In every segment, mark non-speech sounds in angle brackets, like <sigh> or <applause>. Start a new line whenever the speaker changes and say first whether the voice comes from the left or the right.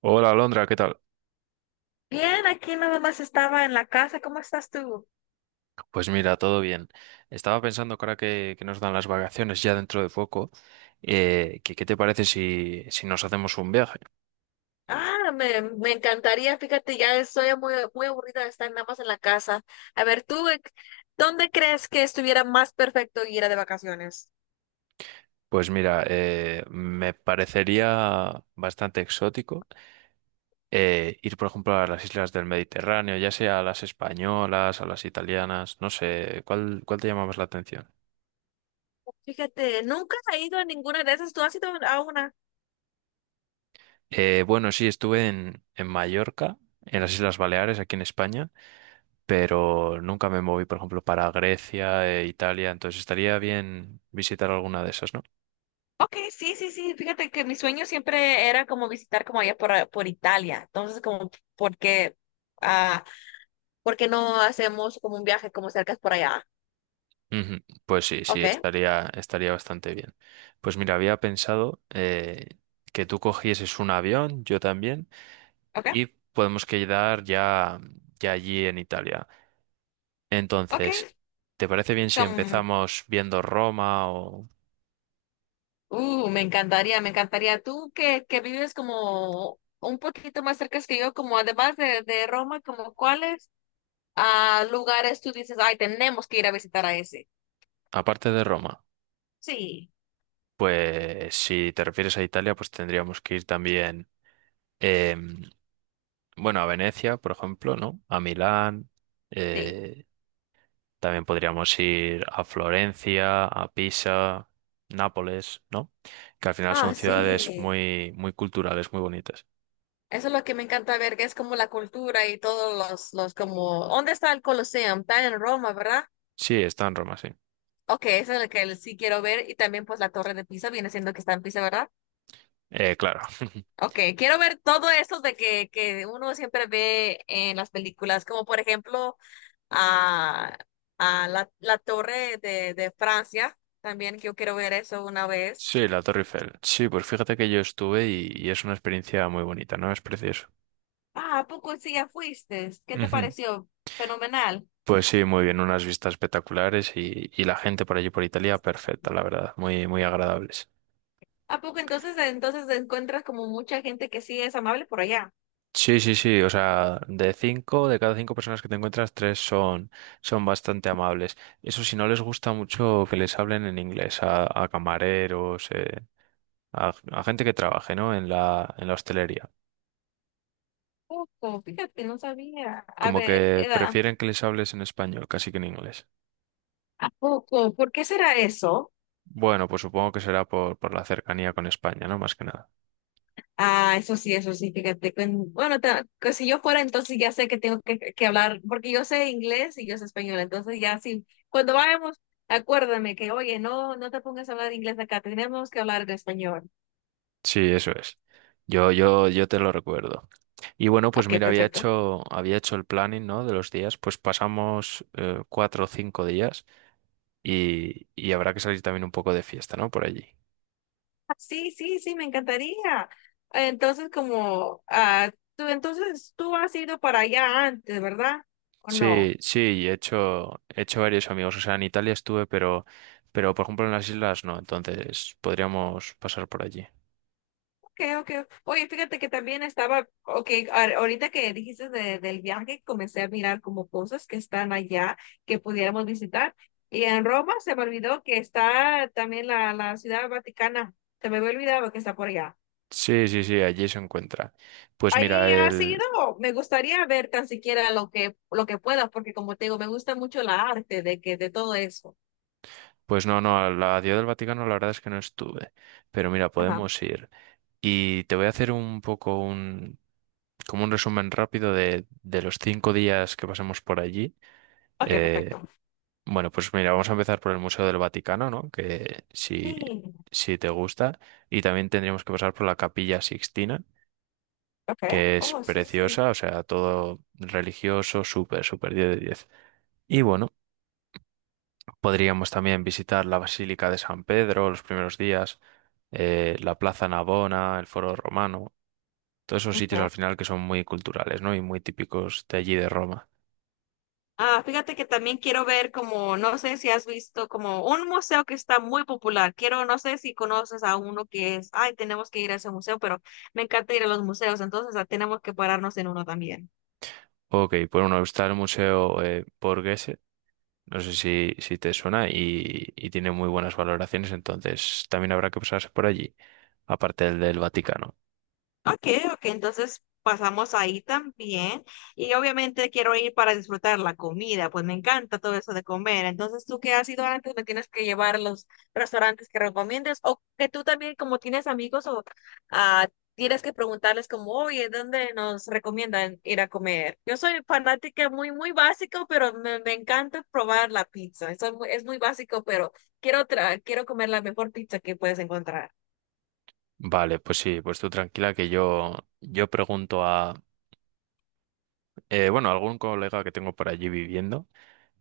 right: Hola, Alondra, ¿qué tal?
left: Bien, aquí nada más estaba en la casa. ¿Cómo estás tú?
right: Pues mira, todo bien. Estaba pensando que ahora que nos dan las vacaciones ya dentro de poco, ¿qué te parece si nos hacemos un viaje?
left: Ah, me encantaría. Fíjate, ya estoy muy aburrida de estar nada más en la casa. A ver, tú, ¿dónde crees que estuviera más perfecto ir a de vacaciones?
right: Pues mira, me parecería bastante exótico ir, por ejemplo, a las islas del Mediterráneo, ya sea a las españolas, a las italianas, no sé, ¿cuál te llama más la atención?
left: Fíjate, nunca he ido a ninguna de esas. ¿Tú has ido a una?
right: Bueno, sí, estuve en Mallorca, en las Islas Baleares, aquí en España. Pero nunca me moví, por ejemplo, para Grecia e Italia, entonces estaría bien visitar alguna de esas, ¿no?
left: Ok, sí, sí, sí. Fíjate que mi sueño siempre era como visitar como allá por Italia. Entonces, como, ¿por qué, ah, ¿por qué no hacemos como un viaje como cerca por allá?
right: Ujú. Pues sí, sí,
left: Ok,
right: estaría bastante bien. Pues mira, había pensado que tú cogieses un avión, yo también,
left: ok,
right: y podemos quedar ya, ya allí en Italia. Entonces,
left: ok.
right: ¿te parece bien si
left: Como,
right: empezamos viendo Roma o
left: Me encantaría, me encantaría. Tú que vives como un poquito más cerca que yo, como además de Roma, como cuáles lugares tú dices, ay, tenemos que ir a visitar a ese.
right: aparte de Roma?
left: Sí,
right: Pues si te refieres a Italia, pues tendríamos que ir también. em, Bueno, a Venecia, por ejemplo, ¿no? A Milán.
left: sí.
right: eh, también podríamos ir a Florencia, a Pisa, Nápoles, ¿no? Que al final son
left: Ah,
right: ciudades
left: sí.
right: muy, muy culturales, muy bonitas.
left: Eso es lo que me encanta ver, que es como la cultura y todos los como, ¿dónde está el Colosseum? Está en Roma, ¿verdad?
right: Sí, está en Roma, sí.
left: Ok, eso es lo que sí quiero ver y también pues la Torre de Pisa viene siendo que está en Pisa, ¿verdad?
right: Claro. <laughs>
left: Ok, quiero ver todo eso de que uno siempre ve en las películas, como por ejemplo a, a la Torre de Francia, también que yo quiero ver eso una vez.
right: Sí, la Torre Eiffel. Sí, pues fíjate que yo estuve y es una experiencia muy bonita, ¿no? Es precioso.
left: Ah, ¿a poco sí ya fuiste? ¿Qué te
right: Ujú.
left: pareció? Fenomenal.
right: Pues sí, muy bien, unas vistas espectaculares y la gente por allí por Italia, perfecta, la verdad, muy, muy agradables.
left: ¿A poco entonces encuentras como mucha gente que sí es amable por allá?
right: Sí, sí, sí. O sea, de cinco, de cada cinco personas que te encuentras, tres son, son bastante amables. Eso si no les gusta mucho que les hablen en inglés a camareros, a gente que trabaje, ¿no? En la hostelería.
left: Poco, fíjate, no sabía. A
right: Como
left: ver,
right: que
left: era,
right: prefieren que les hables en español, casi que en inglés.
left: ¿a poco? ¿Por qué será eso?
right: Bueno, pues supongo que será por la cercanía con España, ¿no? Más que nada.
left: Ah, eso sí, fíjate. Bueno, que si yo fuera, entonces ya sé que tengo que hablar, porque yo sé inglés y yo sé español, entonces ya sí, cuando vayamos, acuérdame que, oye, no, no te pongas a hablar inglés acá, tenemos que hablar en español.
right: Sí, eso es. Yo te lo recuerdo. Y bueno, pues
left: Ok,
right: mira, había
left: perfecto.
right: hecho, había hecho el planning, ¿no? De los días. Pues pasamos cuatro o cinco días. Y, y habrá que salir también un poco de fiesta, ¿no? Por allí.
left: Ah, sí, sí, sí, me encantaría. Entonces, como, ah, tú, entonces tú has ido para allá antes, ¿verdad? ¿O
right: Sí,
left: no?
right: sí, he hecho varios amigos. O sea, en Italia estuve, pero por ejemplo en las islas no. Entonces podríamos pasar por allí.
left: Okay, okay. Oye, fíjate que también estaba, okay, ahorita que dijiste del viaje, comencé a mirar como cosas que están allá que pudiéramos visitar. Y en Roma se me olvidó que está también la Ciudad Vaticana. Se me había olvidado que está por allá.
right: Sí, sí, sí, allí se encuentra. Pues
left: Ahí
right: mira,
left: ha sido, me gustaría ver tan siquiera lo que pueda, porque como te digo, me gusta mucho la arte de que, de todo eso.
right: pues no, no, a la Ciudad del Vaticano la verdad es que no estuve. Pero mira,
left: Ajá.
right: podemos ir. Y te voy a hacer un poco un, como un resumen rápido de los cinco días que pasemos por allí.
left: Okay,
right: Eh,
left: perfecto.
right: Bueno, pues mira, vamos a empezar por el Museo del Vaticano, ¿no? Que si,
left: Sí.
right: si te gusta. Y también tendríamos que pasar por la Capilla Sixtina,
left: Okay.
right: que es
left: Oh, sí, sí.
right: preciosa, o sea, todo religioso, súper, súper 10 de 10. Y bueno, podríamos también visitar la Basílica de San Pedro los primeros días, la Plaza Navona, el Foro Romano, todos esos sitios
left: Ok.
right: al final que son muy culturales, ¿no? Y muy típicos de allí de Roma.
left: Ah, fíjate que también quiero ver como, no sé si has visto como un museo que está muy popular. Quiero, no sé si conoces a uno que es, ay, tenemos que ir a ese museo, pero me encanta ir a los museos, entonces ah, tenemos que pararnos en uno también.
right: Ok, por uno está el Museo Borghese. No sé si, si te suena y tiene muy buenas valoraciones, entonces también habrá que pasarse por allí, aparte del Vaticano.
left: Ok, ok, entonces pasamos ahí también. Y obviamente quiero ir para disfrutar la comida, pues me encanta todo eso de comer. Entonces, tú que has ido antes, me tienes que llevar a los restaurantes que recomiendes o que tú también, como tienes amigos, o ah, tienes que preguntarles como, oye, ¿dónde nos recomiendan ir a comer? Yo soy fanática muy, muy básico, pero me encanta probar la pizza. Eso es muy básico, pero quiero, quiero comer la mejor pizza que puedes encontrar.
right: Vale, pues sí, pues tú tranquila que yo pregunto a, bueno, algún colega que tengo por allí viviendo,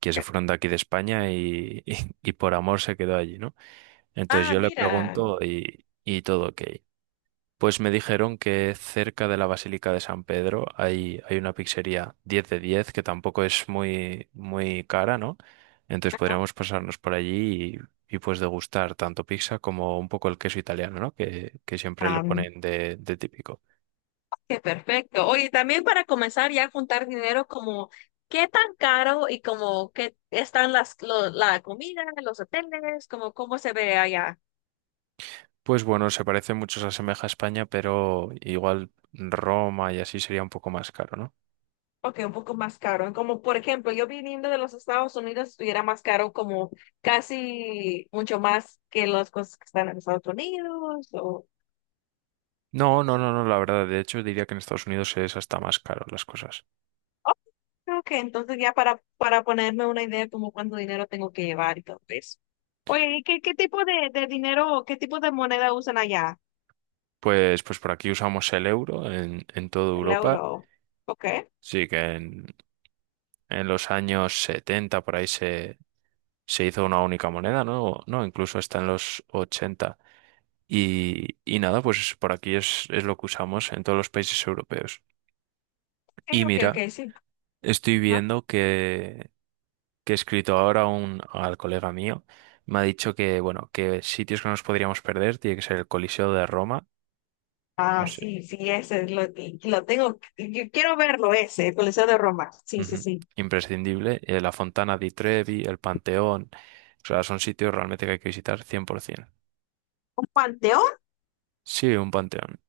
right: que se fueron de aquí de España y, <laughs> y, por amor se quedó allí, ¿no? Entonces
left: Ah,
right: yo le
left: mira.
right: pregunto y todo ok. Pues me dijeron que cerca de la Basílica de San Pedro hay, hay una pizzería 10 de 10 que tampoco es muy, muy cara, ¿no? Entonces podríamos pasarnos por allí y, pues degustar tanto pizza como un poco el queso italiano, ¿no? Que siempre le ponen de típico.
left: Qué perfecto. Oye, también para comenzar ya a juntar dinero, como qué tan caro y como qué están las la comida, los hoteles, como cómo se ve allá.
right: Pues bueno, se parece mucho, se asemeja a España, pero igual Roma y así sería un poco más caro, ¿no?
left: Ok, un poco más caro. Como por ejemplo, yo viniendo de los Estados Unidos, estuviera más caro como casi mucho más que las cosas que están en Estados Unidos. O…
right: No, no, no, no, la verdad, de hecho diría que en Estados Unidos es hasta más caro las cosas.
left: Ok, entonces ya para ponerme una idea como cuánto dinero tengo que llevar y todo eso. Oye, ¿y qué tipo de dinero, qué tipo de moneda usan allá?
right: Pues, pues por aquí usamos el euro en toda
left: El
right: Europa.
left: euro. Ok,
right: Sí, que en los años 70 por ahí se, se hizo una única moneda, ¿no? O no, incluso está en los ochenta. Y nada, pues por aquí es lo que usamos en todos los países europeos.
left: sí,
right: Y
left: ok,
right: mira,
left: ok, sí.
right: estoy
left: Ajá.
right: viendo que he escrito ahora un, al colega mío. Me ha dicho que, bueno, que sitios que nos podríamos perder tiene que ser el Coliseo de Roma. No
left: Ah,
right: sé.
left: sí, sí, ese es lo tengo. Yo quiero verlo ese, el Coliseo de Roma. Sí, sí,
right: Ujú.
left: sí.
right: Imprescindible. La Fontana di Trevi, el Panteón. O sea, son sitios realmente que hay que visitar 100%.
left: ¿Un panteón?
right: Sí, un panteón.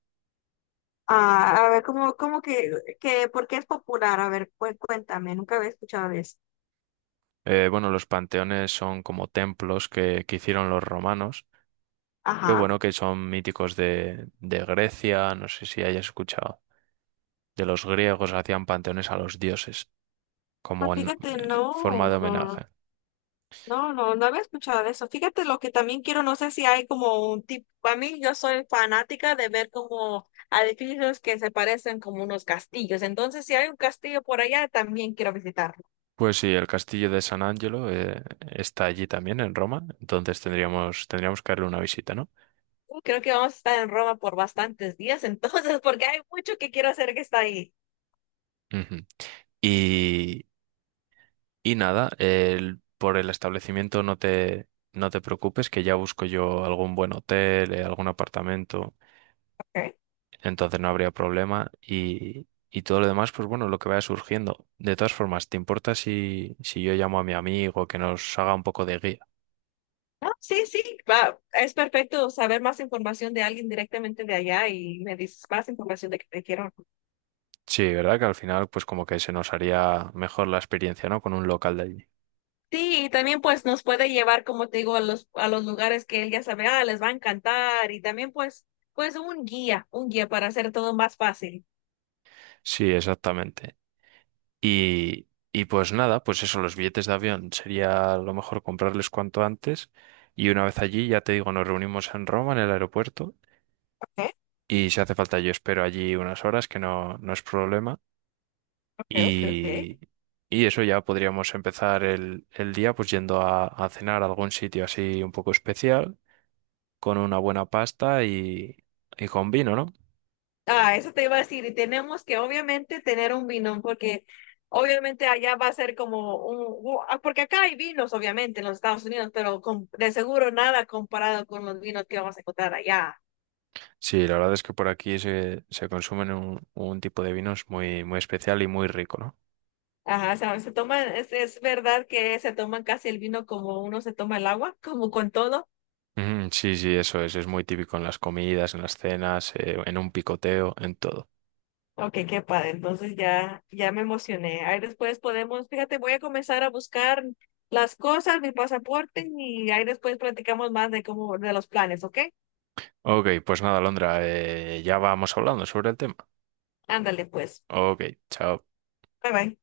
left: Ah, a ver, ¿cómo que, por qué es popular? A ver, cuéntame, nunca había escuchado de eso.
right: Bueno, los panteones son como templos que hicieron los romanos. Qué
left: Ajá.
right: bueno que son míticos de Grecia, no sé si hayas escuchado. De los griegos hacían panteones a los dioses,
left: Ah,
right: como en
left: fíjate,
right: forma
left: no,
right: de
left: no.
right: homenaje.
left: No, no, no había escuchado de eso. Fíjate lo que también quiero, no sé si hay como un tipo. Para mí yo soy fanática de ver como edificios que se parecen como unos castillos. Entonces, si hay un castillo por allá, también quiero visitarlo.
right: Pues sí, el castillo de San Angelo está allí también, en Roma, entonces tendríamos, tendríamos que darle una visita, ¿no?
left: Creo que vamos a estar en Roma por bastantes días, entonces, <laughs> porque hay mucho que quiero hacer que está ahí.
right: Ujú. Y, y nada, el- por el establecimiento no te, no te preocupes, que ya busco yo algún buen hotel, algún apartamento,
left: Okay.
right: entonces no habría problema. Y todo lo demás, pues bueno, lo que vaya surgiendo. De todas formas, ¿te importa si, si yo llamo a mi amigo que nos haga un poco de guía?
left: No, sí, sí, va, es perfecto saber más información de alguien directamente de allá y me dices más información de que te quiero.
right: Sí, ¿verdad? Que al final, pues como que se nos haría mejor la experiencia, ¿no? Con un local de allí.
left: Sí, y también pues nos puede llevar, como te digo, a los lugares que él ya sabe, ah, les va a encantar y también pues, pues un guía para hacer todo más fácil.
right: Sí, exactamente. Y pues nada, pues eso, los billetes de avión sería lo mejor comprarles cuanto antes. Y una vez allí, ya te digo, nos reunimos en Roma, en el aeropuerto.
left: Ok,
right: Y si hace falta, yo espero allí unas horas, que no, no es problema.
left: ok, ok, ok.
right: Y, y eso ya podríamos empezar el día, pues yendo a cenar a algún sitio así un poco especial, con una buena pasta y con vino, ¿no?
left: Ah, eso te iba a decir, y tenemos que obviamente tener un vino, porque obviamente allá va a ser como un, ah, porque acá hay vinos, obviamente, en los Estados Unidos, pero de seguro nada comparado con los vinos que vamos a encontrar allá.
right: Sí, la verdad es que por aquí se, se consumen un tipo de vinos muy, muy especial y muy rico, ¿no?
left: Ajá, o sea, se toman, es verdad que se toman casi el vino como uno se toma el agua, como con todo.
right: Mm, sí, sí, eso es. Es muy típico en las comidas, en las cenas, en un picoteo, en todo.
left: Ok, qué padre. Entonces ya, ya me emocioné. Ahí después podemos, fíjate, voy a comenzar a buscar las cosas, mi pasaporte, y ahí después platicamos más de cómo, de los planes, ¿ok?
right: Ok, pues nada, Londra, ya vamos hablando sobre el tema.
left: Ándale, pues.
right: Ok, chao.
left: Bye bye.